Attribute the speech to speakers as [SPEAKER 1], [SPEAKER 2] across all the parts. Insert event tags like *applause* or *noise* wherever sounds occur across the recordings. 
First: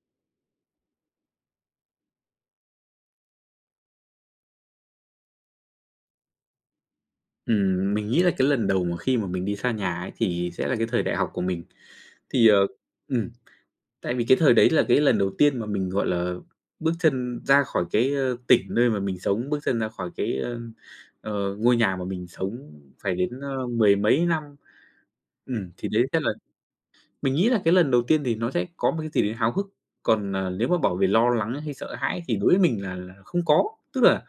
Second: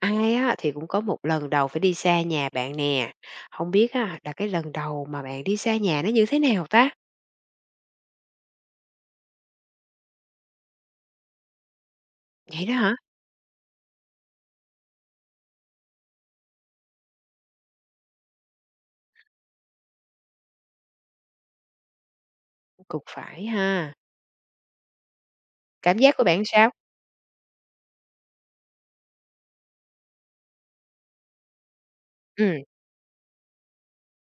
[SPEAKER 1] Ai á thì cũng có một lần đầu phải đi xa nhà bạn nè, không biết á là cái lần đầu mà bạn đi xa nhà nó như thế nào ta?
[SPEAKER 2] Mình nghĩ là cái lần đầu mà khi mà mình đi xa nhà ấy thì sẽ là cái thời đại học của mình. Thì, ờ
[SPEAKER 1] Vậy đó hả?
[SPEAKER 2] ừm, Tại vì cái thời đấy là cái lần đầu tiên mà mình, gọi là, bước chân ra khỏi tỉnh nơi mà mình sống, bước chân ra khỏi ngôi nhà mà mình sống
[SPEAKER 1] Cũng
[SPEAKER 2] phải đến,
[SPEAKER 1] phải
[SPEAKER 2] ơ,
[SPEAKER 1] ha.
[SPEAKER 2] mười mấy năm. Thì
[SPEAKER 1] Cảm
[SPEAKER 2] đấy
[SPEAKER 1] giác
[SPEAKER 2] sẽ
[SPEAKER 1] của
[SPEAKER 2] là
[SPEAKER 1] bạn sao?
[SPEAKER 2] mình nghĩ là cái lần đầu tiên thì nó sẽ có một cái gì đấy háo hức, còn nếu mà bảo về lo lắng hay sợ hãi thì đối với
[SPEAKER 1] Ừm.
[SPEAKER 2] mình là không có. Tức là,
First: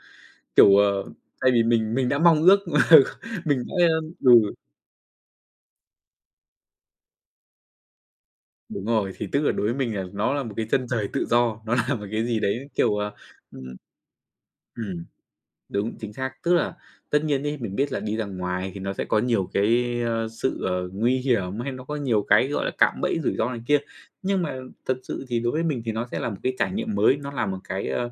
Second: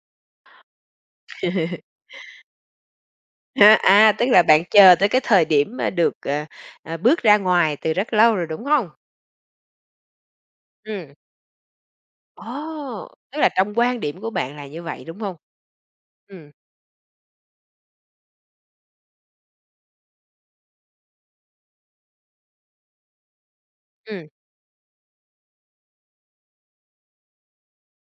[SPEAKER 2] kiểu, tại vì mình
[SPEAKER 1] *laughs*
[SPEAKER 2] mình đã mong ước *laughs* mình đã,
[SPEAKER 1] Ha,
[SPEAKER 2] ơ
[SPEAKER 1] à, tức là
[SPEAKER 2] ừ.
[SPEAKER 1] bạn chờ tới cái thời điểm, a, được, bước ra ngoài từ rất lâu rồi, đúng
[SPEAKER 2] Đúng
[SPEAKER 1] không?
[SPEAKER 2] rồi, thì tức là đối với mình là nó là một cái chân trời
[SPEAKER 1] Ừm.
[SPEAKER 2] tự do, nó *laughs* là một cái gì đấy, kiểu,
[SPEAKER 1] Ồ, tức là trong
[SPEAKER 2] ừm,
[SPEAKER 1] quan điểm của bạn là như vậy,
[SPEAKER 2] ừm,
[SPEAKER 1] đúng không?
[SPEAKER 2] đúng, chính xác.
[SPEAKER 1] Ừm,
[SPEAKER 2] Tức là tất nhiên đi mình biết là đi ra ngoài thì nó sẽ có nhiều cái sự nguy hiểm hay nó có nhiều cái, gọi là, cạm bẫy rủi ro này kia,
[SPEAKER 1] ừm.
[SPEAKER 2] nhưng mà thật sự thì đối với mình thì nó sẽ là một cái trải nghiệm mới, nó là một cái, ơ,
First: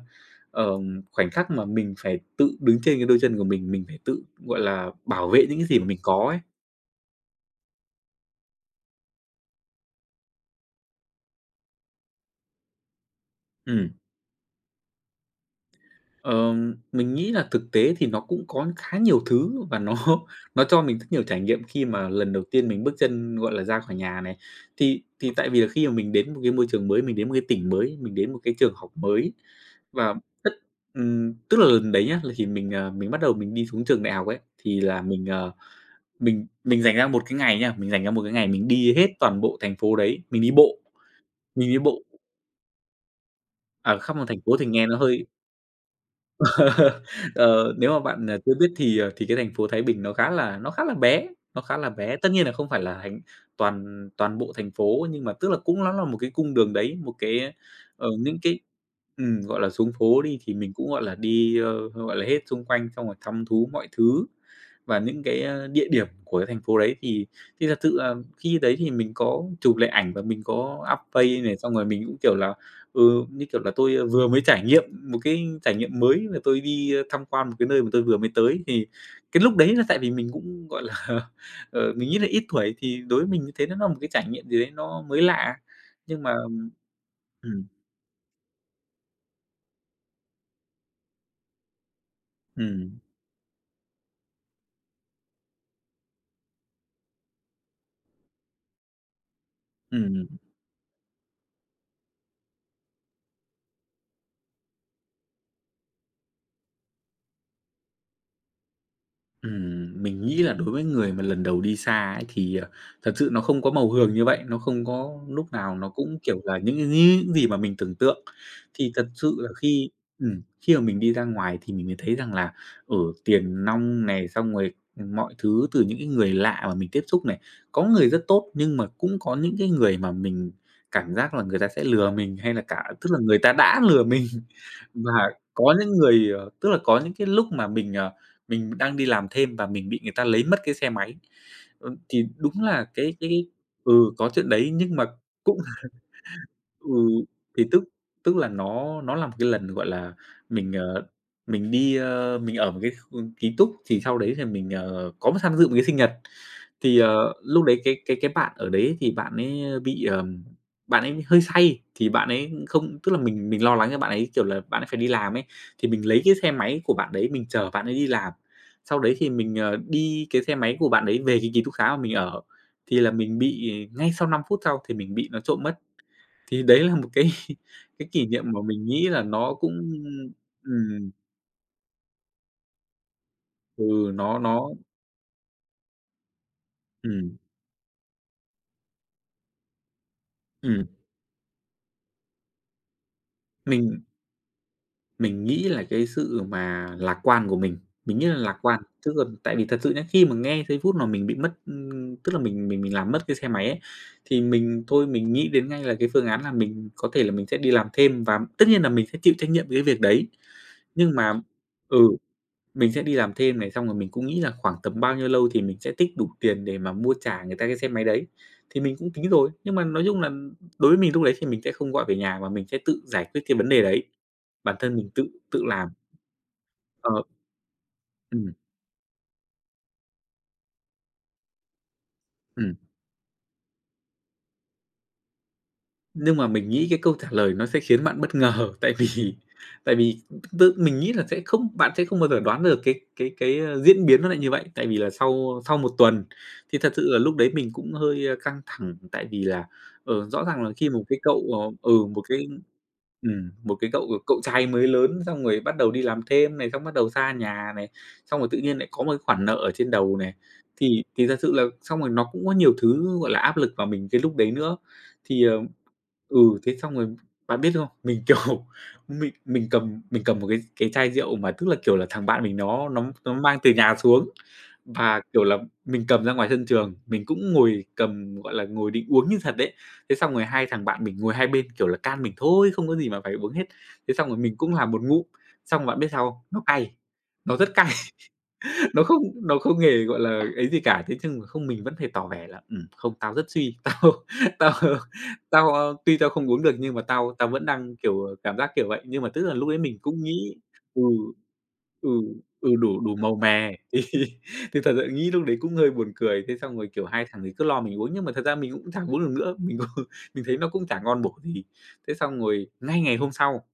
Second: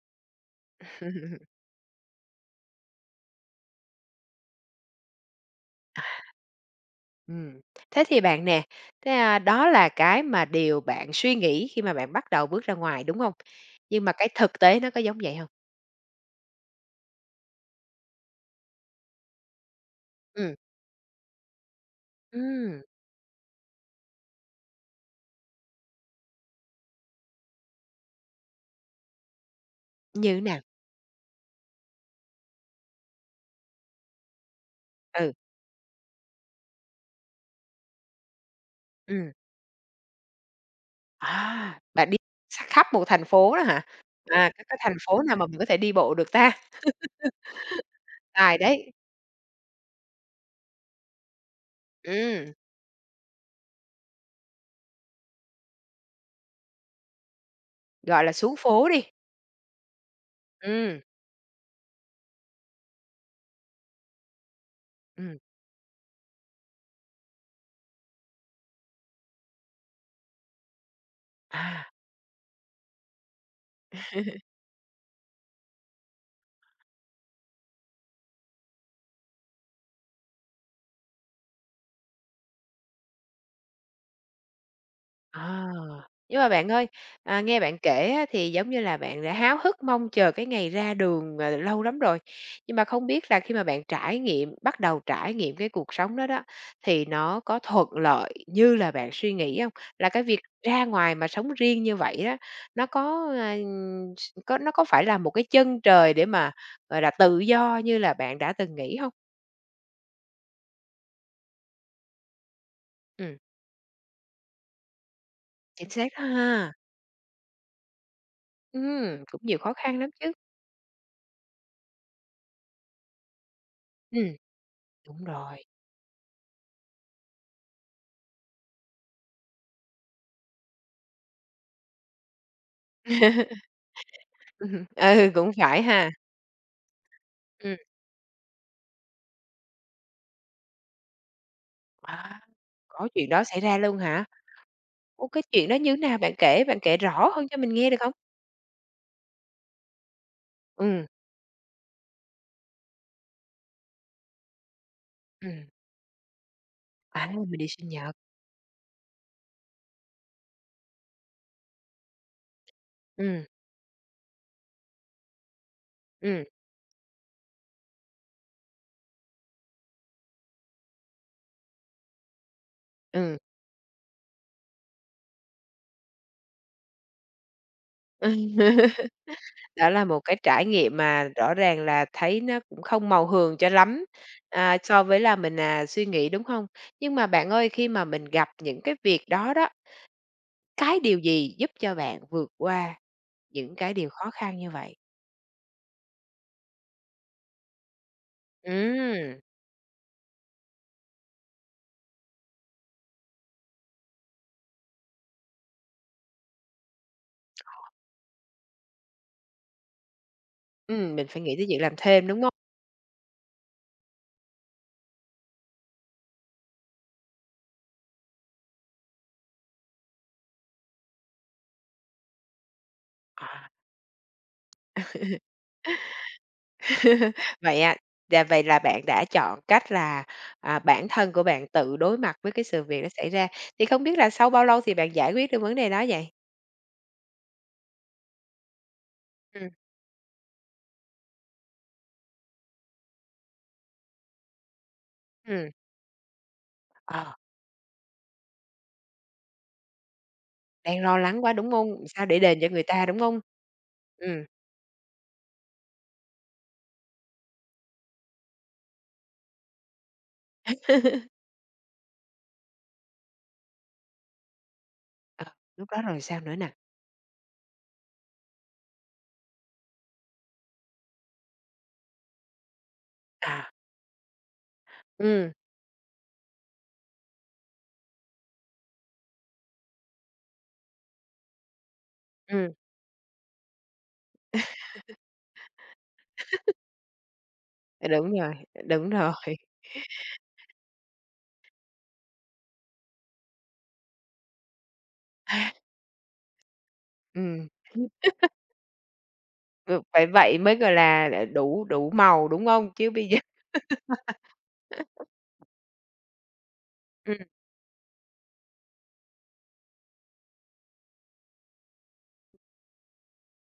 [SPEAKER 2] ờm, khoảnh
[SPEAKER 1] *laughs*
[SPEAKER 2] khắc mà mình phải tự đứng trên cái đôi chân của mình phải tự, gọi là, bảo vệ những cái gì mà mình có ấy.
[SPEAKER 1] Ừm. Thế thì bạn nè, thế, a, đó là cái mà điều bạn suy nghĩ khi mà bạn bắt đầu bước ra ngoài, đúng không?
[SPEAKER 2] Ừm.
[SPEAKER 1] Nhưng mà cái thực tế nó có giống vậy không?
[SPEAKER 2] Mình nghĩ là thực tế thì nó cũng có khá nhiều thứ và nó *laughs*
[SPEAKER 1] Ừm,
[SPEAKER 2] nó cho mình rất nhiều trải nghiệm khi mà lần đầu tiên
[SPEAKER 1] ừm,
[SPEAKER 2] mình bước chân, gọi là, ra khỏi nhà này. Thì tại vì là khi mà mình đến một cái môi trường mới, mình đến một cái tỉnh mới, mình đến một cái trường học mới và
[SPEAKER 1] như thế
[SPEAKER 2] tất
[SPEAKER 1] nào?
[SPEAKER 2] tức là lần đấy nhá, là thì mình mình bắt đầu mình đi xuống trường đại học ấy, thì là mình,
[SPEAKER 1] Ừ,
[SPEAKER 2] ờ, mình dành ra một cái ngày nhá mình dành ra một cái ngày mình đi hết
[SPEAKER 1] ừm,
[SPEAKER 2] toàn bộ thành phố đấy, mình đi
[SPEAKER 1] à,
[SPEAKER 2] bộ
[SPEAKER 1] bạn đi x khắp một thành phố đó hả?
[SPEAKER 2] ở khắp một thành
[SPEAKER 1] À,
[SPEAKER 2] phố
[SPEAKER 1] có
[SPEAKER 2] thì
[SPEAKER 1] cái
[SPEAKER 2] nghe nó
[SPEAKER 1] thành phố
[SPEAKER 2] hơi
[SPEAKER 1] nào mà mình có thể đi bộ được ta?
[SPEAKER 2] *laughs* Ờ, nếu mà bạn chưa
[SPEAKER 1] Tài
[SPEAKER 2] biết
[SPEAKER 1] đấy,
[SPEAKER 2] thì, ờ, thì cái thành phố Thái Bình nó khá là bé, nó khá là bé. Tất nhiên là
[SPEAKER 1] ừm,
[SPEAKER 2] không phải là thành toàn toàn bộ thành phố, nhưng mà tức là cũng nó là một cái cung đường đấy, một cái
[SPEAKER 1] gọi là,
[SPEAKER 2] những
[SPEAKER 1] xuống
[SPEAKER 2] cái
[SPEAKER 1] phố đi,
[SPEAKER 2] gọi là, xuống phố đi thì mình cũng,
[SPEAKER 1] ừm,
[SPEAKER 2] gọi là, đi gọi là, hết xung quanh xong rồi thăm thú mọi thứ và những
[SPEAKER 1] ừm,
[SPEAKER 2] cái địa điểm của cái thành phố đấy thì thật sự là khi đấy thì mình có chụp lại ảnh và mình có up face này, xong rồi
[SPEAKER 1] à.
[SPEAKER 2] mình cũng, kiểu là, Ừ, như kiểu là, tôi vừa mới trải nghiệm một cái trải nghiệm mới là tôi đi tham quan một cái nơi mà tôi vừa mới tới, thì cái lúc đấy là tại vì mình cũng, gọi là, *laughs* mình nghĩ là ít tuổi thì đối với mình như thế nó là một cái trải nghiệm gì đấy nó mới lạ.
[SPEAKER 1] À,
[SPEAKER 2] Nhưng mà
[SPEAKER 1] nhưng mà bạn ơi, à, nghe
[SPEAKER 2] ừm,
[SPEAKER 1] bạn kể á, thì giống như là bạn đã háo hức mong chờ cái ngày ra đường, ờ, lâu lắm rồi. Nhưng mà
[SPEAKER 2] ừm,
[SPEAKER 1] không biết là khi mà bạn trải nghiệm bắt đầu trải nghiệm cái cuộc sống đó đó, thì nó có thuận lợi như là bạn suy nghĩ không? Là cái
[SPEAKER 2] ừm.
[SPEAKER 1] việc ra ngoài mà sống riêng như vậy đó, nó có, à, s có nó có phải là một cái chân trời để mà, gọi là, tự do như là bạn đã từng nghĩ không?
[SPEAKER 2] Mình nghĩ là đối với người mà lần đầu đi xa ấy thì thật sự
[SPEAKER 1] Ừm,
[SPEAKER 2] nó không có màu hường như vậy, nó không có lúc nào nó
[SPEAKER 1] chính xác
[SPEAKER 2] cũng,
[SPEAKER 1] đó
[SPEAKER 2] kiểu là,
[SPEAKER 1] ha.
[SPEAKER 2] những cái những gì mà mình tưởng tượng. Thì thật sự
[SPEAKER 1] Cũng
[SPEAKER 2] là
[SPEAKER 1] nhiều khó
[SPEAKER 2] khi
[SPEAKER 1] khăn lắm chứ.
[SPEAKER 2] Khi mà mình đi ra ngoài thì mình mới thấy rằng là, ừ, tiền nong này,
[SPEAKER 1] Ừm,
[SPEAKER 2] xong rồi,
[SPEAKER 1] đúng
[SPEAKER 2] mọi
[SPEAKER 1] rồi.
[SPEAKER 2] thứ từ những cái người lạ mà mình tiếp xúc này. Có người rất tốt nhưng mà cũng có những cái người mà mình cảm giác là người ta sẽ lừa mình hay là cả tức là người ta đã lừa mình. *laughs*
[SPEAKER 1] Ừ,
[SPEAKER 2] Và
[SPEAKER 1] cũng
[SPEAKER 2] có
[SPEAKER 1] phải
[SPEAKER 2] những
[SPEAKER 1] ha.
[SPEAKER 2] người, ờ tức là có những cái lúc mà
[SPEAKER 1] Ừm,
[SPEAKER 2] mình đang đi làm thêm và mình bị người ta lấy mất cái xe máy. Thì
[SPEAKER 1] à,
[SPEAKER 2] đúng là
[SPEAKER 1] có chuyện đó
[SPEAKER 2] cái
[SPEAKER 1] xảy ra
[SPEAKER 2] Ừ,
[SPEAKER 1] luôn hả?
[SPEAKER 2] có chuyện đấy nhưng mà
[SPEAKER 1] Ô, cái
[SPEAKER 2] cũng
[SPEAKER 1] chuyện đó như thế nào? Bạn
[SPEAKER 2] Ừ,
[SPEAKER 1] kể rõ hơn cho
[SPEAKER 2] thì
[SPEAKER 1] mình
[SPEAKER 2] tức
[SPEAKER 1] nghe được không?
[SPEAKER 2] tức là nó là một cái lần, gọi là, mình, ờ,
[SPEAKER 1] Ừm,
[SPEAKER 2] mình đi mình ở một cái kh ký túc, thì sau đấy thì mình có một tham
[SPEAKER 1] ừm,
[SPEAKER 2] dự một cái sinh nhật.
[SPEAKER 1] à, mình
[SPEAKER 2] Lúc
[SPEAKER 1] đi
[SPEAKER 2] đấy
[SPEAKER 1] sinh
[SPEAKER 2] cái cái
[SPEAKER 1] nhật.
[SPEAKER 2] cái bạn ở đấy thì bạn ấy bị bạn ấy hơi say, thì bạn ấy không tức là
[SPEAKER 1] Ừm,
[SPEAKER 2] mình lo lắng cho bạn ấy, kiểu là, bạn ấy phải đi làm ấy, thì mình lấy cái
[SPEAKER 1] ừm,
[SPEAKER 2] xe máy của bạn đấy mình chở bạn ấy đi làm. Sau đấy thì mình đi cái xe máy của bạn đấy về cái ký túc xá mà mình ở, thì là
[SPEAKER 1] ừ.
[SPEAKER 2] mình bị ngay sau 5 phút sau thì mình bị nó trộm mất. Thì đấy là một cái *laughs* cái kỷ niệm mà mình nghĩ
[SPEAKER 1] *laughs*
[SPEAKER 2] là nó cũng
[SPEAKER 1] Đó là một cái trải nghiệm
[SPEAKER 2] ừm,
[SPEAKER 1] mà rõ ràng là thấy nó cũng không màu hường cho lắm,
[SPEAKER 2] ừ, nó
[SPEAKER 1] à, so với là mình, à, suy nghĩ, đúng không? Nhưng mà
[SPEAKER 2] ừm,
[SPEAKER 1] bạn ơi, khi mà mình gặp những cái việc đó đó,
[SPEAKER 2] ừm,
[SPEAKER 1] cái điều gì giúp cho bạn vượt qua những cái
[SPEAKER 2] mình
[SPEAKER 1] điều khó khăn như vậy?
[SPEAKER 2] mình nghĩ là cái sự mà lạc quan của mình nghĩ là lạc quan. Tức là
[SPEAKER 1] Ừm,
[SPEAKER 2] tại vì thật sự nhá, khi mà nghe giây phút mà mình bị mất tức là mình làm mất cái xe máy ấy, thì mình thôi mình nghĩ đến ngay là cái phương án là mình có thể là mình sẽ đi làm thêm và tất nhiên là mình sẽ chịu trách nhiệm với cái việc đấy. Nhưng
[SPEAKER 1] mình
[SPEAKER 2] mà
[SPEAKER 1] phải nghĩ tới việc làm
[SPEAKER 2] ừ.
[SPEAKER 1] thêm, đúng không?
[SPEAKER 2] Mình sẽ đi làm thêm này, xong rồi mình cũng nghĩ là khoảng tầm bao nhiêu lâu thì mình sẽ tích đủ tiền để mà mua trả người ta cái xe máy đấy. Thì mình cũng tính rồi, nhưng mà nói chung là đối với mình lúc đấy thì mình sẽ không gọi về nhà mà mình sẽ tự giải quyết
[SPEAKER 1] À.
[SPEAKER 2] cái vấn đề đấy. Bản thân mình tự tự làm. Ờ,
[SPEAKER 1] *laughs* Vậy à, dạ
[SPEAKER 2] ừm,
[SPEAKER 1] vậy là bạn đã chọn cách là, à, bản thân của bạn tự đối mặt với cái
[SPEAKER 2] ừm.
[SPEAKER 1] sự việc nó xảy ra, thì không biết là sau bao lâu thì bạn giải quyết được vấn đề đó vậy?
[SPEAKER 2] Nhưng mà mình nghĩ cái câu trả lời nó sẽ khiến bạn bất ngờ, *laughs* tại vì
[SPEAKER 1] Ừm,
[SPEAKER 2] tại vì tự mình nghĩ là sẽ không bạn sẽ không bao giờ đoán được cái cái diễn biến nó lại như vậy. Tại vì là sau
[SPEAKER 1] ừm.
[SPEAKER 2] sau một tuần thì thật sự là
[SPEAKER 1] Ờ,
[SPEAKER 2] lúc đấy mình cũng hơi căng thẳng, tại vì là, rõ ràng là khi một
[SPEAKER 1] đang
[SPEAKER 2] cái
[SPEAKER 1] lo
[SPEAKER 2] cậu,
[SPEAKER 1] lắng quá, đúng không?
[SPEAKER 2] ờ ừ,
[SPEAKER 1] Sao để đền cho người ta, đúng không?
[SPEAKER 2] Một cái cậu cậu
[SPEAKER 1] Ừm,
[SPEAKER 2] trai mới lớn xong rồi bắt đầu đi làm thêm này, xong bắt đầu xa nhà này, xong rồi tự nhiên lại có một cái khoản nợ ở trên đầu này. Thì thật sự là xong rồi nó cũng có nhiều thứ, gọi là, áp lực vào mình cái lúc đấy nữa. Thì,
[SPEAKER 1] ờ,
[SPEAKER 2] ờ
[SPEAKER 1] lúc đó rồi sao nữa nè?
[SPEAKER 2] Thế xong rồi bạn biết không? Mình, *laughs* kiểu, mình cầm một cái chai rượu mà tức là, kiểu là, thằng bạn mình nó mang
[SPEAKER 1] À,
[SPEAKER 2] từ nhà xuống. Và, kiểu
[SPEAKER 1] ừm,
[SPEAKER 2] là, mình cầm ra ngoài sân trường, mình cũng ngồi cầm, gọi là, ngồi định uống như thật đấy. Thế xong rồi hai thằng bạn mình ngồi hai bên, kiểu là, can mình thôi,
[SPEAKER 1] ừm.
[SPEAKER 2] không có gì mà phải uống hết. Thế xong rồi mình cũng làm một ngụm, xong bạn biết sao không? Nó cay, nó rất cay.
[SPEAKER 1] Đúng rồi,
[SPEAKER 2] Nó
[SPEAKER 1] đúng
[SPEAKER 2] không
[SPEAKER 1] rồi,
[SPEAKER 2] nó
[SPEAKER 1] *laughs*
[SPEAKER 2] không hề, gọi là, ấy gì cả, thế nhưng mà không mình vẫn phải tỏ vẻ là không, tao rất suy, *laughs* tao tao tao, a, tuy tao không uống được nhưng mà tao tao vẫn
[SPEAKER 1] ừm,
[SPEAKER 2] đang, kiểu, cảm giác kiểu vậy." Nhưng mà tức là lúc ấy
[SPEAKER 1] v
[SPEAKER 2] mình cũng
[SPEAKER 1] phải
[SPEAKER 2] nghĩ
[SPEAKER 1] vậy mới, gọi
[SPEAKER 2] ừ,
[SPEAKER 1] là, đủ
[SPEAKER 2] ừ,
[SPEAKER 1] đủ màu, đúng không?
[SPEAKER 2] đủ
[SPEAKER 1] Chứ
[SPEAKER 2] đủ
[SPEAKER 1] bây
[SPEAKER 2] màu
[SPEAKER 1] giờ
[SPEAKER 2] mè, *laughs* thì thật sự nghĩ lúc đấy cũng hơi buồn cười. Thế xong rồi, kiểu, hai
[SPEAKER 1] ừm.
[SPEAKER 2] thằng
[SPEAKER 1] *laughs*
[SPEAKER 2] ấy cứ lo mình uống nhưng mà thật ra mình cũng chẳng uống được nữa, mình cũng *laughs* mình thấy nó cũng chả ngon bổ gì. Thế xong rồi ngay ngày hôm sau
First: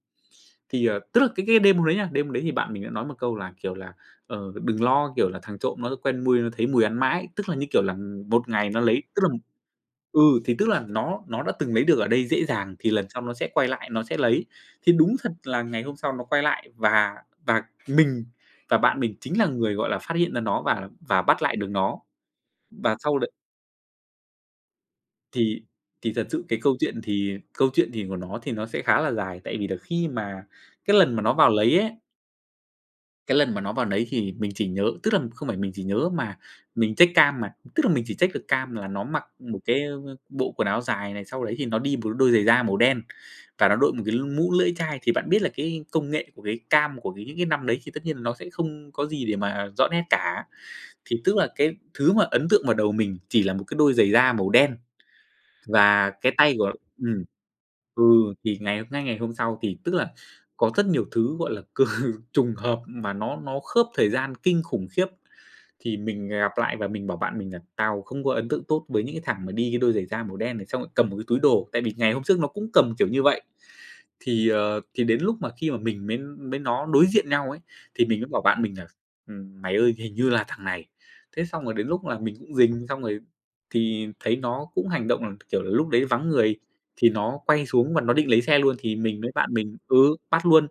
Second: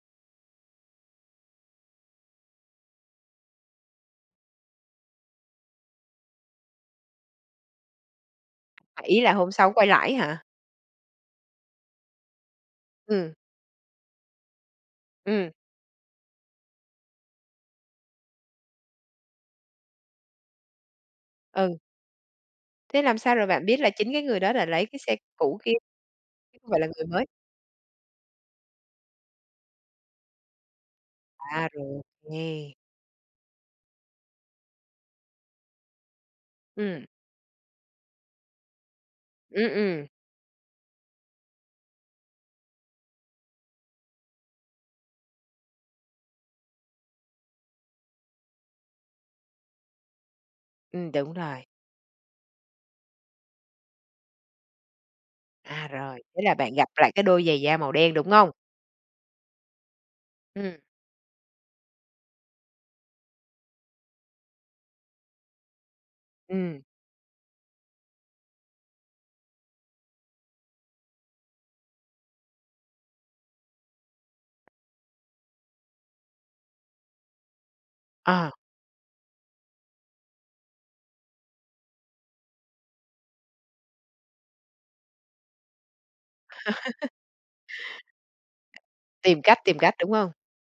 [SPEAKER 2] thì tức là cái đêm hôm đấy nha, đêm hôm đấy thì bạn mình đã nói một câu là, kiểu là, ờ, "Đừng lo, kiểu là, thằng trộm nó quen mùi, nó thấy mùi ăn mãi." Tức là, như kiểu là, một ngày nó
[SPEAKER 1] À,
[SPEAKER 2] lấy
[SPEAKER 1] ý
[SPEAKER 2] tức là
[SPEAKER 1] là hôm sau quay lại
[SPEAKER 2] ừ,
[SPEAKER 1] hả?
[SPEAKER 2] thì tức là nó đã từng lấy được ở đây dễ dàng thì lần sau nó
[SPEAKER 1] Ừm.
[SPEAKER 2] sẽ quay lại nó sẽ lấy. Thì đúng thật
[SPEAKER 1] Ừm.
[SPEAKER 2] là ngày hôm sau nó quay lại và mình và bạn mình chính là người, gọi là, phát hiện ra nó và bắt lại được
[SPEAKER 1] Ừ.
[SPEAKER 2] nó. Và
[SPEAKER 1] Thế làm
[SPEAKER 2] sau đấy
[SPEAKER 1] sao rồi bạn biết là chính cái người đó là lấy cái xe cũ
[SPEAKER 2] thì
[SPEAKER 1] kia
[SPEAKER 2] thì thật sự
[SPEAKER 1] chứ
[SPEAKER 2] cái
[SPEAKER 1] không
[SPEAKER 2] câu
[SPEAKER 1] phải là
[SPEAKER 2] chuyện
[SPEAKER 1] người mới?
[SPEAKER 2] thì câu chuyện của nó thì nó sẽ khá là dài, tại vì là khi mà cái lần mà nó vào
[SPEAKER 1] À,
[SPEAKER 2] lấy ấy
[SPEAKER 1] rồi, nghe.
[SPEAKER 2] Cái lần mà nó vào đấy thì mình chỉ nhớ, tức là không phải mình chỉ nhớ mà mình
[SPEAKER 1] Ừm,
[SPEAKER 2] check cam mà, tức là mình chỉ check được cam là nó mặc một
[SPEAKER 1] ừm,
[SPEAKER 2] cái
[SPEAKER 1] ừm,
[SPEAKER 2] bộ quần áo dài này, sau đấy thì nó đi một đôi giày da màu đen và nó đội một cái mũ lưỡi chai. Thì bạn biết là cái công nghệ của cái cam, của những cái năm đấy thì tất nhiên là nó sẽ không có gì để mà rõ nét cả. Thì
[SPEAKER 1] đúng
[SPEAKER 2] tức là
[SPEAKER 1] rồi.
[SPEAKER 2] cái thứ mà ấn tượng vào đầu mình chỉ là một cái đôi giày da màu đen
[SPEAKER 1] À,
[SPEAKER 2] và
[SPEAKER 1] rồi,
[SPEAKER 2] cái
[SPEAKER 1] thế là
[SPEAKER 2] tay của
[SPEAKER 1] bạn gặp lại
[SPEAKER 2] ừm.
[SPEAKER 1] cái đôi giày da màu đen, đúng
[SPEAKER 2] Ừ,
[SPEAKER 1] hông?
[SPEAKER 2] thì ngày hôm sau thì tức là có
[SPEAKER 1] Ừm,
[SPEAKER 2] rất nhiều thứ, gọi là, cừ *laughs* trùng hợp mà nó khớp thời gian kinh khủng khiếp. Thì mình gặp lại
[SPEAKER 1] ừm,
[SPEAKER 2] và mình bảo bạn mình là "Tao không có ấn tượng tốt với những cái thằng mà đi cái đôi giày da màu đen này", xong lại cầm một cái túi đồ, tại vì ngày hôm trước nó cũng cầm kiểu như vậy. Thì đến lúc mà khi mà mình mới mới nó đối diện nhau ấy, thì mình mới bảo
[SPEAKER 1] ờ,
[SPEAKER 2] bạn mình là mày ơi, hình như là thằng này." Thế xong rồi đến lúc là mình cũng rình, xong rồi thì thấy nó cũng hành động là, kiểu là, lúc đấy vắng người thì nó quay xuống và nó định lấy xe luôn, thì mình với bạn mình
[SPEAKER 1] tìm cách,
[SPEAKER 2] ừ,
[SPEAKER 1] đúng hông?
[SPEAKER 2] bắt luôn,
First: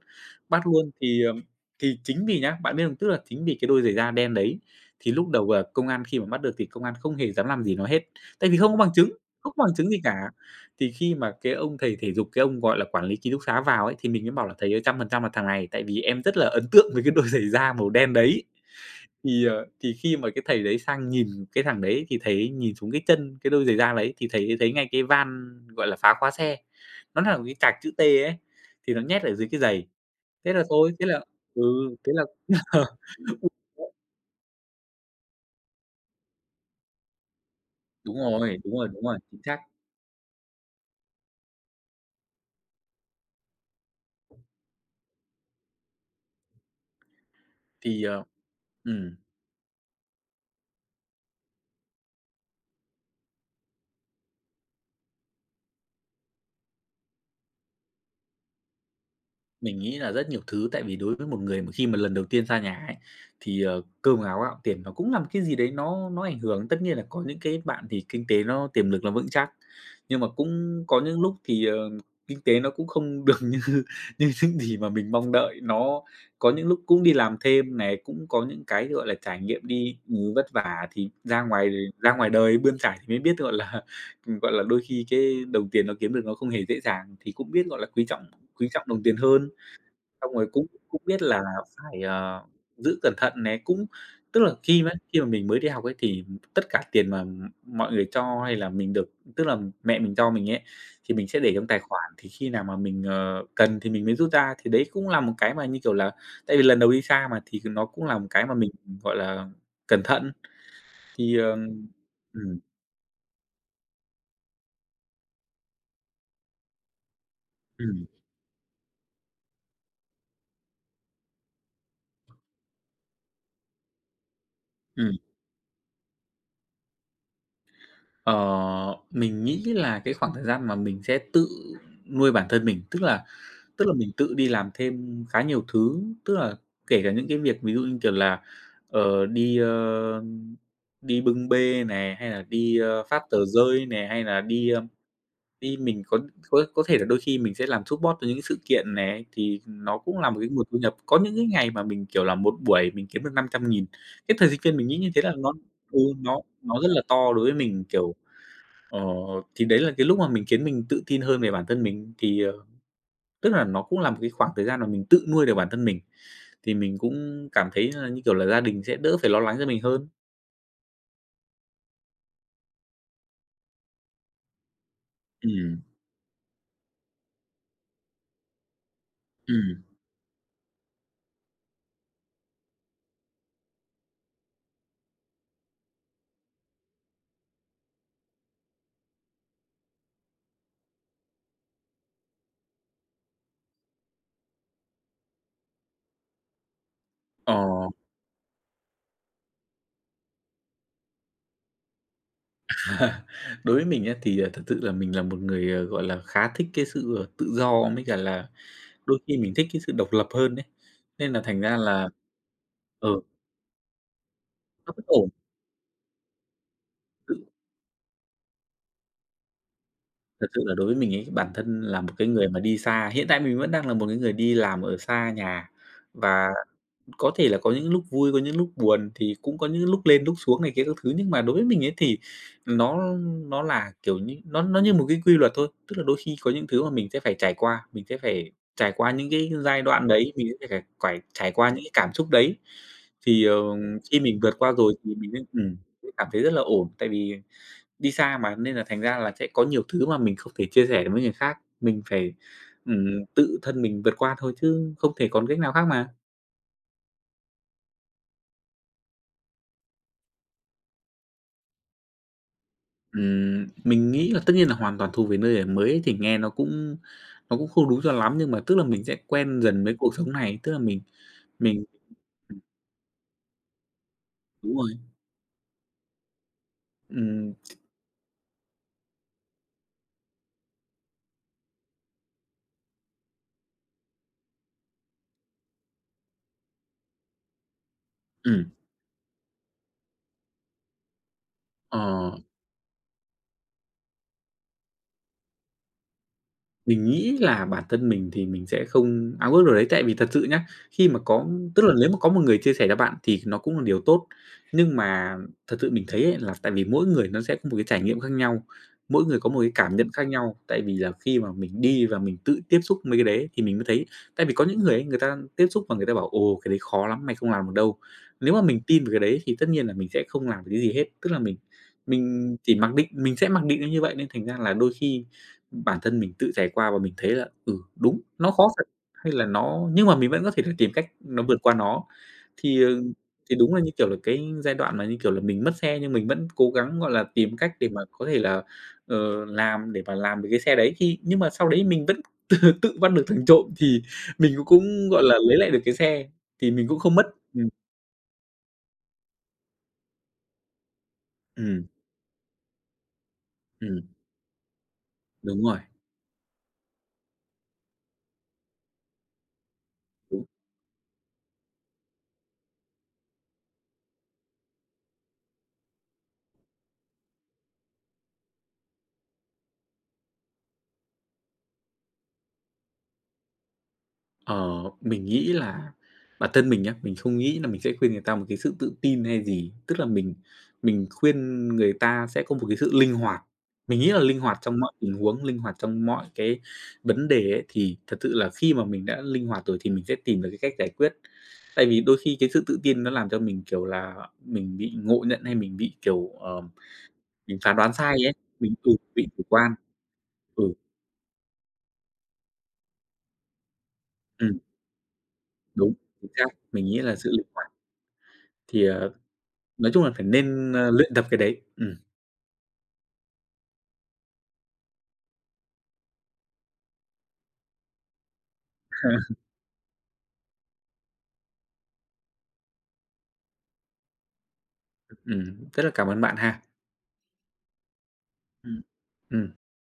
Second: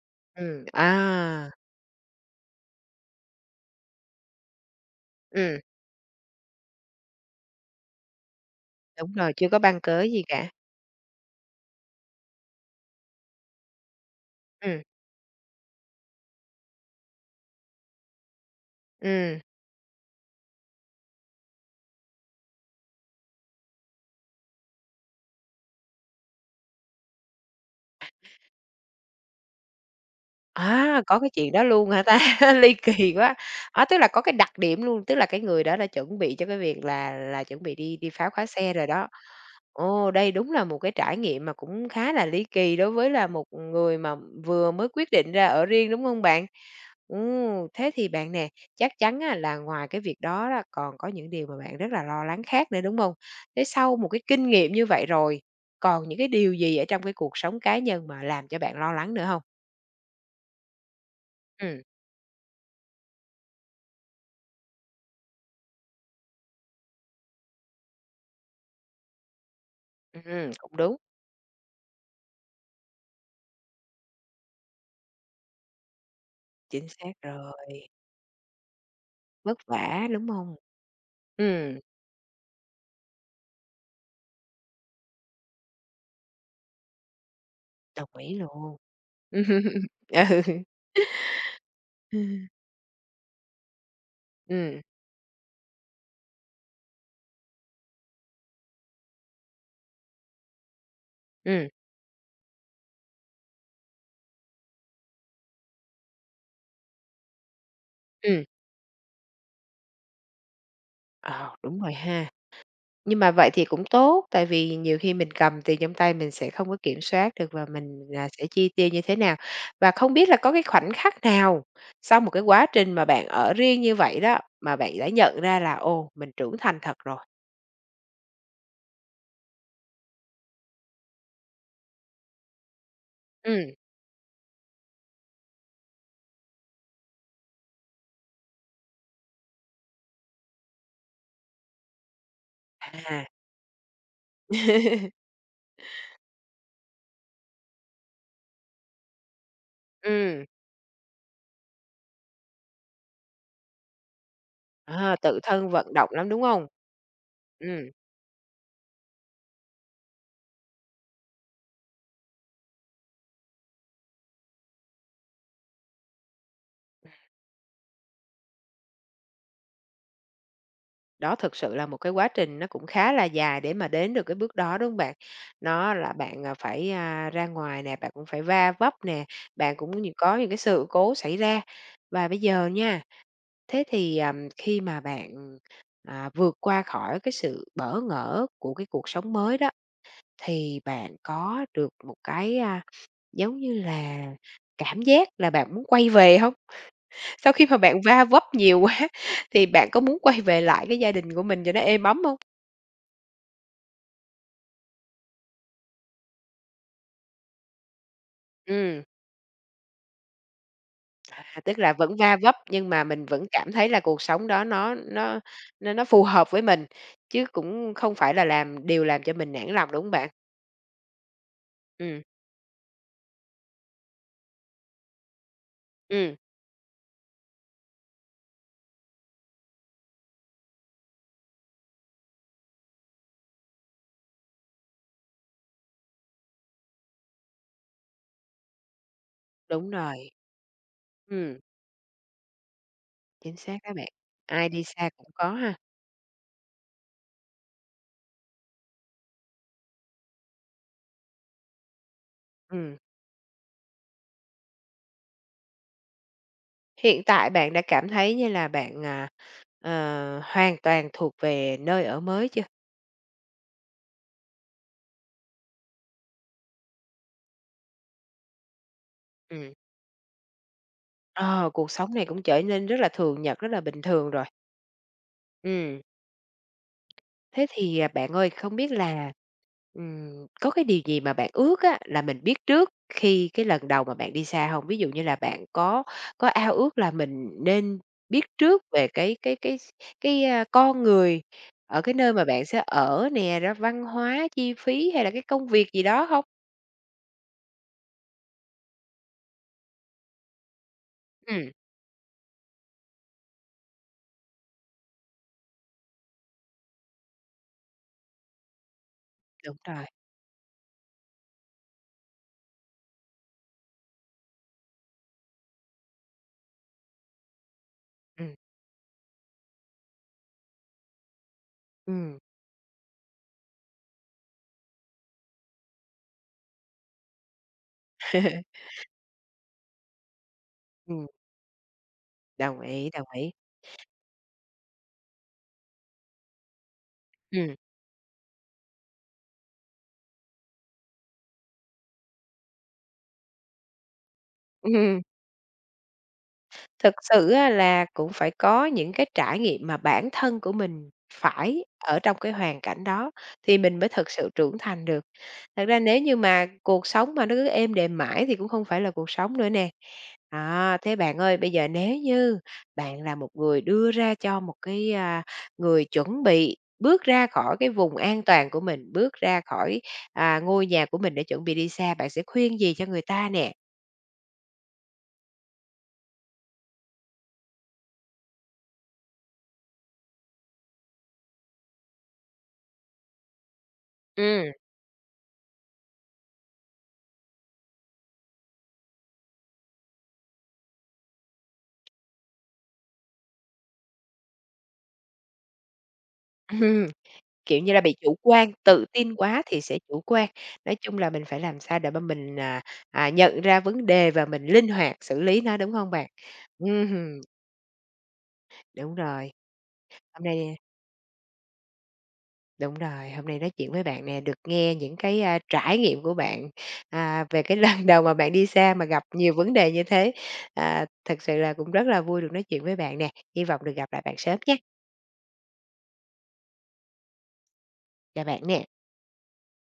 [SPEAKER 2] bắt luôn.
[SPEAKER 1] À,
[SPEAKER 2] Thì chính vì nhá, bạn biết không? Tức là chính vì cái đôi giày da đen đấy, thì lúc đầu,
[SPEAKER 1] ừm,
[SPEAKER 2] là công an khi mà bắt được thì công an không hề dám làm gì nó hết, tại vì không có bằng chứng,
[SPEAKER 1] đúng rồi, chưa
[SPEAKER 2] không
[SPEAKER 1] có
[SPEAKER 2] có bằng
[SPEAKER 1] băng
[SPEAKER 2] chứng gì
[SPEAKER 1] cớ
[SPEAKER 2] cả.
[SPEAKER 1] gì cả.
[SPEAKER 2] Thì khi mà cái ông thầy thể dục, cái ông, gọi là, quản lý ký túc xá vào ấy, thì mình mới bảo là "Thầy ơi,
[SPEAKER 1] Ừm,
[SPEAKER 2] trăm phần trăm là thằng này." Tại vì em rất là ấn tượng với cái đôi giày da màu đen đấy.
[SPEAKER 1] ừm,
[SPEAKER 2] Thì khi mà cái thầy đấy sang nhìn cái thằng đấy thì thấy nhìn xuống cái chân, cái đôi giày da đấy thì thấy thấy ngay cái van, gọi là, phá khóa xe, nó là một cái cạc chữ T ấy, thì nó nhét ở dưới cái giày. Thế là thôi,
[SPEAKER 1] à,
[SPEAKER 2] thế
[SPEAKER 1] có
[SPEAKER 2] là
[SPEAKER 1] cái chuyện
[SPEAKER 2] ừ,
[SPEAKER 1] đó luôn hả
[SPEAKER 2] thế
[SPEAKER 1] ta?
[SPEAKER 2] là
[SPEAKER 1] *laughs* Ly
[SPEAKER 2] *laughs*
[SPEAKER 1] kỳ quá. Á, tức là có cái đặc điểm luôn, tức là cái người đó đã chuẩn bị cho cái việc là chuẩn bị đi đi
[SPEAKER 2] đúng
[SPEAKER 1] phá khóa
[SPEAKER 2] rồi,
[SPEAKER 1] xe
[SPEAKER 2] đúng
[SPEAKER 1] rồi
[SPEAKER 2] rồi, đúng
[SPEAKER 1] đó.
[SPEAKER 2] rồi, chính xác.
[SPEAKER 1] Ồ, đây đúng là một cái trải nghiệm mà cũng khá là ly kỳ đối với là một người mà vừa mới quyết định ra ở riêng, đúng không bạn? Thế
[SPEAKER 2] Thì,
[SPEAKER 1] thì
[SPEAKER 2] ờ
[SPEAKER 1] bạn nè, chắc
[SPEAKER 2] ừm.
[SPEAKER 1] chắn á là ngoài cái việc đó là còn có những điều mà bạn rất là lo lắng khác nữa, đúng không? Thế sau một cái kinh nghiệm như vậy rồi, còn những cái điều gì ở trong cái cuộc sống cá nhân mà làm cho bạn lo lắng nữa không?
[SPEAKER 2] Mình nghĩ là rất nhiều thứ, tại vì đối với một người mà
[SPEAKER 1] Ừ,
[SPEAKER 2] khi mà lần đầu tiên xa nhà ấy, thì, cơm áo gạo tiền nó cũng là một cái gì đấy nó ảnh hưởng. Tất nhiên là có những cái bạn thì kinh tế nó tiềm lực nó vững chắc, nhưng mà
[SPEAKER 1] cũng
[SPEAKER 2] cũng
[SPEAKER 1] đúng,
[SPEAKER 2] có những lúc thì, kinh tế nó cũng không được như *laughs* như những gì mà mình mong đợi. Nó có những lúc
[SPEAKER 1] chính
[SPEAKER 2] cũng đi
[SPEAKER 1] xác
[SPEAKER 2] làm thêm
[SPEAKER 1] rồi,
[SPEAKER 2] này, cũng có những cái, gọi là, trải
[SPEAKER 1] vất
[SPEAKER 2] nghiệm đi
[SPEAKER 1] vả, đúng
[SPEAKER 2] ừ, vất
[SPEAKER 1] không?
[SPEAKER 2] vả thì ra ngoài,
[SPEAKER 1] Ừ,
[SPEAKER 2] ra ngoài đời bươn trải thì mới biết, gọi là, *laughs* gọi là, đôi khi cái đồng tiền nó kiếm được nó không hề dễ dàng, thì cũng biết, gọi là, quý
[SPEAKER 1] đồng
[SPEAKER 2] trọng
[SPEAKER 1] ý
[SPEAKER 2] quý
[SPEAKER 1] luôn.
[SPEAKER 2] trọng đồng tiền hơn.
[SPEAKER 1] *laughs*
[SPEAKER 2] Xong rồi cũng cũng biết là phải,
[SPEAKER 1] Ừ.
[SPEAKER 2] giữ cẩn thận né, cũng tức là
[SPEAKER 1] Ừ.
[SPEAKER 2] khi mà mình mới đi học ấy thì tất cả tiền mà mọi người cho hay là mình được, tức là mẹ mình cho mình ấy, thì mình sẽ để trong
[SPEAKER 1] Ừm.
[SPEAKER 2] tài khoản, thì khi nào mà mình, cần thì mình mới rút ra. Thì đấy cũng là một cái mà, như kiểu là, tại vì lần đầu đi xa mà, thì nó cũng là một
[SPEAKER 1] Ừm,
[SPEAKER 2] cái mà mình, gọi là, cẩn thận. Thì, ờ
[SPEAKER 1] ờ, đúng rồi ha. Nhưng mà vậy thì cũng tốt, tại vì nhiều khi mình cầm tiền trong tay mình sẽ không có kiểm soát được và mình,
[SPEAKER 2] ừm,
[SPEAKER 1] à, sẽ chi tiêu như thế nào. Và không biết là có cái khoảnh khắc nào sau một cái quá trình mà bạn ở riêng như vậy đó, mà bạn đã
[SPEAKER 2] ừm.
[SPEAKER 1] nhận ra là "Ồ, mình trưởng thành thật rồi."
[SPEAKER 2] Ờ, mình nghĩ là cái khoảng thời gian mà mình sẽ tự nuôi bản thân mình, tức là
[SPEAKER 1] Ừm,
[SPEAKER 2] tức là mình tự đi làm thêm khá nhiều thứ, tức là kể cả những cái việc ví dụ như, kiểu là, đi, đi bưng bê này, hay là đi, phát
[SPEAKER 1] à.
[SPEAKER 2] tờ rơi này, hay là đi,
[SPEAKER 1] *laughs*
[SPEAKER 2] đi mình có thể là đôi khi mình sẽ làm support cho những sự kiện này, thì nó cũng là một
[SPEAKER 1] Ừm,
[SPEAKER 2] cái nguồn thu nhập. Có những cái ngày mà mình, kiểu là, một buổi mình kiếm được 500.000. Cái thời sinh viên mình nghĩ như
[SPEAKER 1] à,
[SPEAKER 2] thế là
[SPEAKER 1] tự
[SPEAKER 2] nó
[SPEAKER 1] thân vận
[SPEAKER 2] ừ,
[SPEAKER 1] động lắm,
[SPEAKER 2] nó
[SPEAKER 1] đúng không?
[SPEAKER 2] nó rất là to đối với
[SPEAKER 1] Ừm.
[SPEAKER 2] mình, kiểu Ờ, thì đấy là cái lúc mà mình khiến mình tự tin hơn về bản thân mình, thì, tức là nó cũng là một cái khoảng thời gian mà mình tự nuôi được bản thân mình, thì mình cũng cảm thấy là, như kiểu là, gia đình sẽ đỡ phải lo lắng cho mình hơn.
[SPEAKER 1] Đó thực sự là một cái quá trình nó cũng khá là dài để mà đến được cái bước đó, đúng không bạn?
[SPEAKER 2] Ừm,
[SPEAKER 1] Nó là bạn, à, phải, a, ra ngoài nè, bạn cũng phải va vấp nè, bạn
[SPEAKER 2] ừm,
[SPEAKER 1] cũng như có những cái sự cố xảy ra. Và bây giờ nha, thế thì, khi mà bạn, à, vượt qua khỏi cái sự bỡ ngỡ của cái cuộc sống mới đó, thì bạn có được một cái, a, giống như là cảm giác là bạn muốn quay về không? Sau
[SPEAKER 2] ờ,
[SPEAKER 1] khi mà bạn va vấp nhiều quá *laughs* thì bạn có muốn quay về lại cái gia đình của mình cho nó êm ấm không?
[SPEAKER 2] *laughs* đối với mình á, thì, thật sự là mình là một người, gọi là, khá thích cái sự, tự do mới cả là
[SPEAKER 1] Ừm,
[SPEAKER 2] đôi khi mình thích cái sự độc lập hơn đấy, nên là
[SPEAKER 1] à,
[SPEAKER 2] thành ra
[SPEAKER 1] tức là
[SPEAKER 2] là,
[SPEAKER 1] vẫn va vấp nhưng mà
[SPEAKER 2] ở
[SPEAKER 1] mình vẫn cảm thấy là cuộc sống đó
[SPEAKER 2] nó
[SPEAKER 1] nó
[SPEAKER 2] vẫn ổn.
[SPEAKER 1] nó nó nó phù hợp với mình, chứ cũng không phải là làm điều làm cho mình nản lòng, đúng hông bạn?
[SPEAKER 2] Thật sự là đối với mình ấy, bản thân là một
[SPEAKER 1] Ừm,
[SPEAKER 2] cái người mà đi xa, hiện tại mình vẫn đang là một cái người đi làm ở xa nhà
[SPEAKER 1] ừm,
[SPEAKER 2] và có thể là có những lúc vui, có những lúc buồn, thì cũng có những lúc lên lúc xuống này kia các thứ, nhưng mà đối với mình ấy thì nó là, kiểu như, nó như một cái quy luật thôi. Tức là đôi khi có những thứ mà mình sẽ phải trải qua, mình sẽ phải trải qua những cái giai
[SPEAKER 1] đúng
[SPEAKER 2] đoạn
[SPEAKER 1] rồi,
[SPEAKER 2] đấy, mình sẽ phải phải trải
[SPEAKER 1] ừm,
[SPEAKER 2] qua những cái cảm xúc đấy. Thì, ờ,
[SPEAKER 1] chính xác đó bạn,
[SPEAKER 2] khi mình vượt
[SPEAKER 1] ai
[SPEAKER 2] qua
[SPEAKER 1] đi
[SPEAKER 2] rồi
[SPEAKER 1] xa
[SPEAKER 2] thì mình
[SPEAKER 1] cũng
[SPEAKER 2] nên
[SPEAKER 1] có ha.
[SPEAKER 2] sẽ cảm thấy rất là ổn, tại vì đi xa mà nên là thành ra là sẽ có nhiều thứ mà mình không thể chia sẻ với người khác, mình phải,
[SPEAKER 1] Ừm,
[SPEAKER 2] tự thân mình vượt qua thôi chứ không thể còn cách nào khác mà.
[SPEAKER 1] hiện tại bạn đã cảm thấy như là bạn, à, ờ, hoàn toàn thuộc về nơi ở mới chưa?
[SPEAKER 2] Mình nghĩ là tất nhiên là hoàn toàn thuộc về nơi ở mới thì nghe nó cũng không đúng cho lắm, nhưng mà tức là mình sẽ quen
[SPEAKER 1] Ừm,
[SPEAKER 2] dần với cuộc sống này, tức là
[SPEAKER 1] ờ,
[SPEAKER 2] mình
[SPEAKER 1] cuộc sống này cũng trở nên rất là thường nhật, rất là bình thường rồi.
[SPEAKER 2] đúng rồi,
[SPEAKER 1] Ừm.
[SPEAKER 2] ừm,
[SPEAKER 1] Thế thì, à, bạn ơi, không biết là, có cái điều gì mà bạn ước á, là mình biết trước khi cái lần đầu mà bạn đi xa không? Ví dụ như là bạn có ao ước là mình nên biết
[SPEAKER 2] ừm,
[SPEAKER 1] trước về cái, a, con người ở cái
[SPEAKER 2] ờ.
[SPEAKER 1] nơi mà bạn sẽ ở nè, rồi văn hóa, chi phí hay là cái công việc gì đó không?
[SPEAKER 2] Mình nghĩ là bản thân mình thì mình sẽ không ao ước điều đấy, tại vì thật sự nhá, khi mà có
[SPEAKER 1] Ừm,
[SPEAKER 2] tức là nếu mà có một người chia sẻ cho bạn thì nó cũng là điều tốt. Nhưng mà thật sự mình thấy ấy là tại vì mỗi người nó sẽ có một cái trải nghiệm khác nhau, mỗi người có một cái
[SPEAKER 1] đúng
[SPEAKER 2] cảm
[SPEAKER 1] rồi,
[SPEAKER 2] nhận khác nhau. Tại vì là khi mà mình đi và mình tự tiếp xúc mấy cái đấy thì mình mới thấy tại vì có những người ấy, người ta tiếp xúc và người ta bảo: "Ồ, cái đấy khó lắm, mày không làm được đâu." Nếu
[SPEAKER 1] ừm,
[SPEAKER 2] mà mình tin về cái đấy thì tất nhiên là mình sẽ không làm được cái gì hết, tức là mình
[SPEAKER 1] ừm, ừm,
[SPEAKER 2] mình chỉ mặc định, mình sẽ mặc định nó như vậy nên thành ra là đôi khi bản thân mình tự trải qua và mình thấy là, ừ, đúng, nó khó thật,
[SPEAKER 1] *laughs*
[SPEAKER 2] hay là nó nhưng mà mình vẫn có thể là tìm cách nó vượt qua nó.
[SPEAKER 1] đồng
[SPEAKER 2] Thì, ờ,
[SPEAKER 1] ý, đồng ý,
[SPEAKER 2] thì đúng là, như kiểu là, cái giai đoạn mà, như kiểu là, mình mất xe nhưng mình vẫn cố gắng, gọi là, tìm cách
[SPEAKER 1] ừm.
[SPEAKER 2] để mà có thể là, làm để mà làm được cái xe đấy. Thì nhưng mà sau đấy mình vẫn *laughs* tự tự bắt được thằng trộm thì mình cũng cũng, gọi
[SPEAKER 1] *laughs*
[SPEAKER 2] là, lấy lại được cái xe, thì mình cũng không
[SPEAKER 1] Thực
[SPEAKER 2] mất.
[SPEAKER 1] sự
[SPEAKER 2] Ừm,
[SPEAKER 1] á là cũng phải có những cái trải nghiệm mà bản thân của mình phải
[SPEAKER 2] ừm,
[SPEAKER 1] ở trong cái hoàn cảnh đó thì mình
[SPEAKER 2] ừm,
[SPEAKER 1] mới thực sự trưởng thành được.
[SPEAKER 2] đúng rồi,
[SPEAKER 1] Thật ra nếu như mà cuộc sống mà nó cứ êm đềm mãi thì cũng không phải là cuộc sống nữa nè.
[SPEAKER 2] đúng.
[SPEAKER 1] Đó, thế bạn ơi, bây giờ nếu như bạn là một người đưa ra cho một cái, à, người chuẩn bị bước ra khỏi cái vùng an toàn của mình, bước ra khỏi, à, ngôi nhà của mình để chuẩn bị đi xa, bạn sẽ khuyên gì cho người ta nè?
[SPEAKER 2] Ờ, mình nghĩ là bản thân mình nhá, mình không nghĩ là mình sẽ khuyên người ta một cái sự tự tin hay gì. Tức là mình khuyên người ta sẽ có một cái sự linh hoạt. Mình nghĩ là linh hoạt
[SPEAKER 1] Ừm.
[SPEAKER 2] trong mọi tình huống, linh hoạt trong mọi cái vấn đề ấy, thì thật sự là khi mà mình đã linh hoạt rồi thì mình sẽ tìm được cái cách giải quyết. Tại vì đôi khi cái sự tự tin nó làm cho mình, kiểu là, mình bị ngộ nhận hay mình bị, kiểu,
[SPEAKER 1] *laughs*
[SPEAKER 2] mình phán
[SPEAKER 1] Kiểu
[SPEAKER 2] đoán
[SPEAKER 1] như là,
[SPEAKER 2] sai
[SPEAKER 1] bị
[SPEAKER 2] ấy,
[SPEAKER 1] chủ quan,
[SPEAKER 2] mình ừ,
[SPEAKER 1] tự
[SPEAKER 2] bị
[SPEAKER 1] tin
[SPEAKER 2] chủ
[SPEAKER 1] quá
[SPEAKER 2] quan.
[SPEAKER 1] thì sẽ chủ quan.
[SPEAKER 2] Ừ,
[SPEAKER 1] Nói chung là mình phải làm sao để mà mình, à, à, nhận ra vấn đề và
[SPEAKER 2] ừm,
[SPEAKER 1] mình linh hoạt xử lý nó, đúng
[SPEAKER 2] đúng,
[SPEAKER 1] không bạn?
[SPEAKER 2] chính xác. Mình nghĩ là sự
[SPEAKER 1] Ừm,
[SPEAKER 2] linh hoạt. Thì, ờ
[SPEAKER 1] đúng rồi,
[SPEAKER 2] Nói chung là phải
[SPEAKER 1] hôm
[SPEAKER 2] nên,
[SPEAKER 1] nay
[SPEAKER 2] luyện tập cái đấy. Ừm.
[SPEAKER 1] đúng rồi, hôm nay nói chuyện với bạn nè, được nghe những cái, a, trải nghiệm của bạn, à, về cái *laughs* lần đầu mà bạn đi xa mà gặp
[SPEAKER 2] *laughs*
[SPEAKER 1] nhiều vấn đề như thế. À, thực sự là cũng rất là vui được nói chuyện với bạn nè, hy vọng được gặp lại bạn sớm nhé.
[SPEAKER 2] Rất là cảm ơn bạn ha.
[SPEAKER 1] Chào bạn
[SPEAKER 2] Ừm.
[SPEAKER 1] nè.
[SPEAKER 2] Ừm.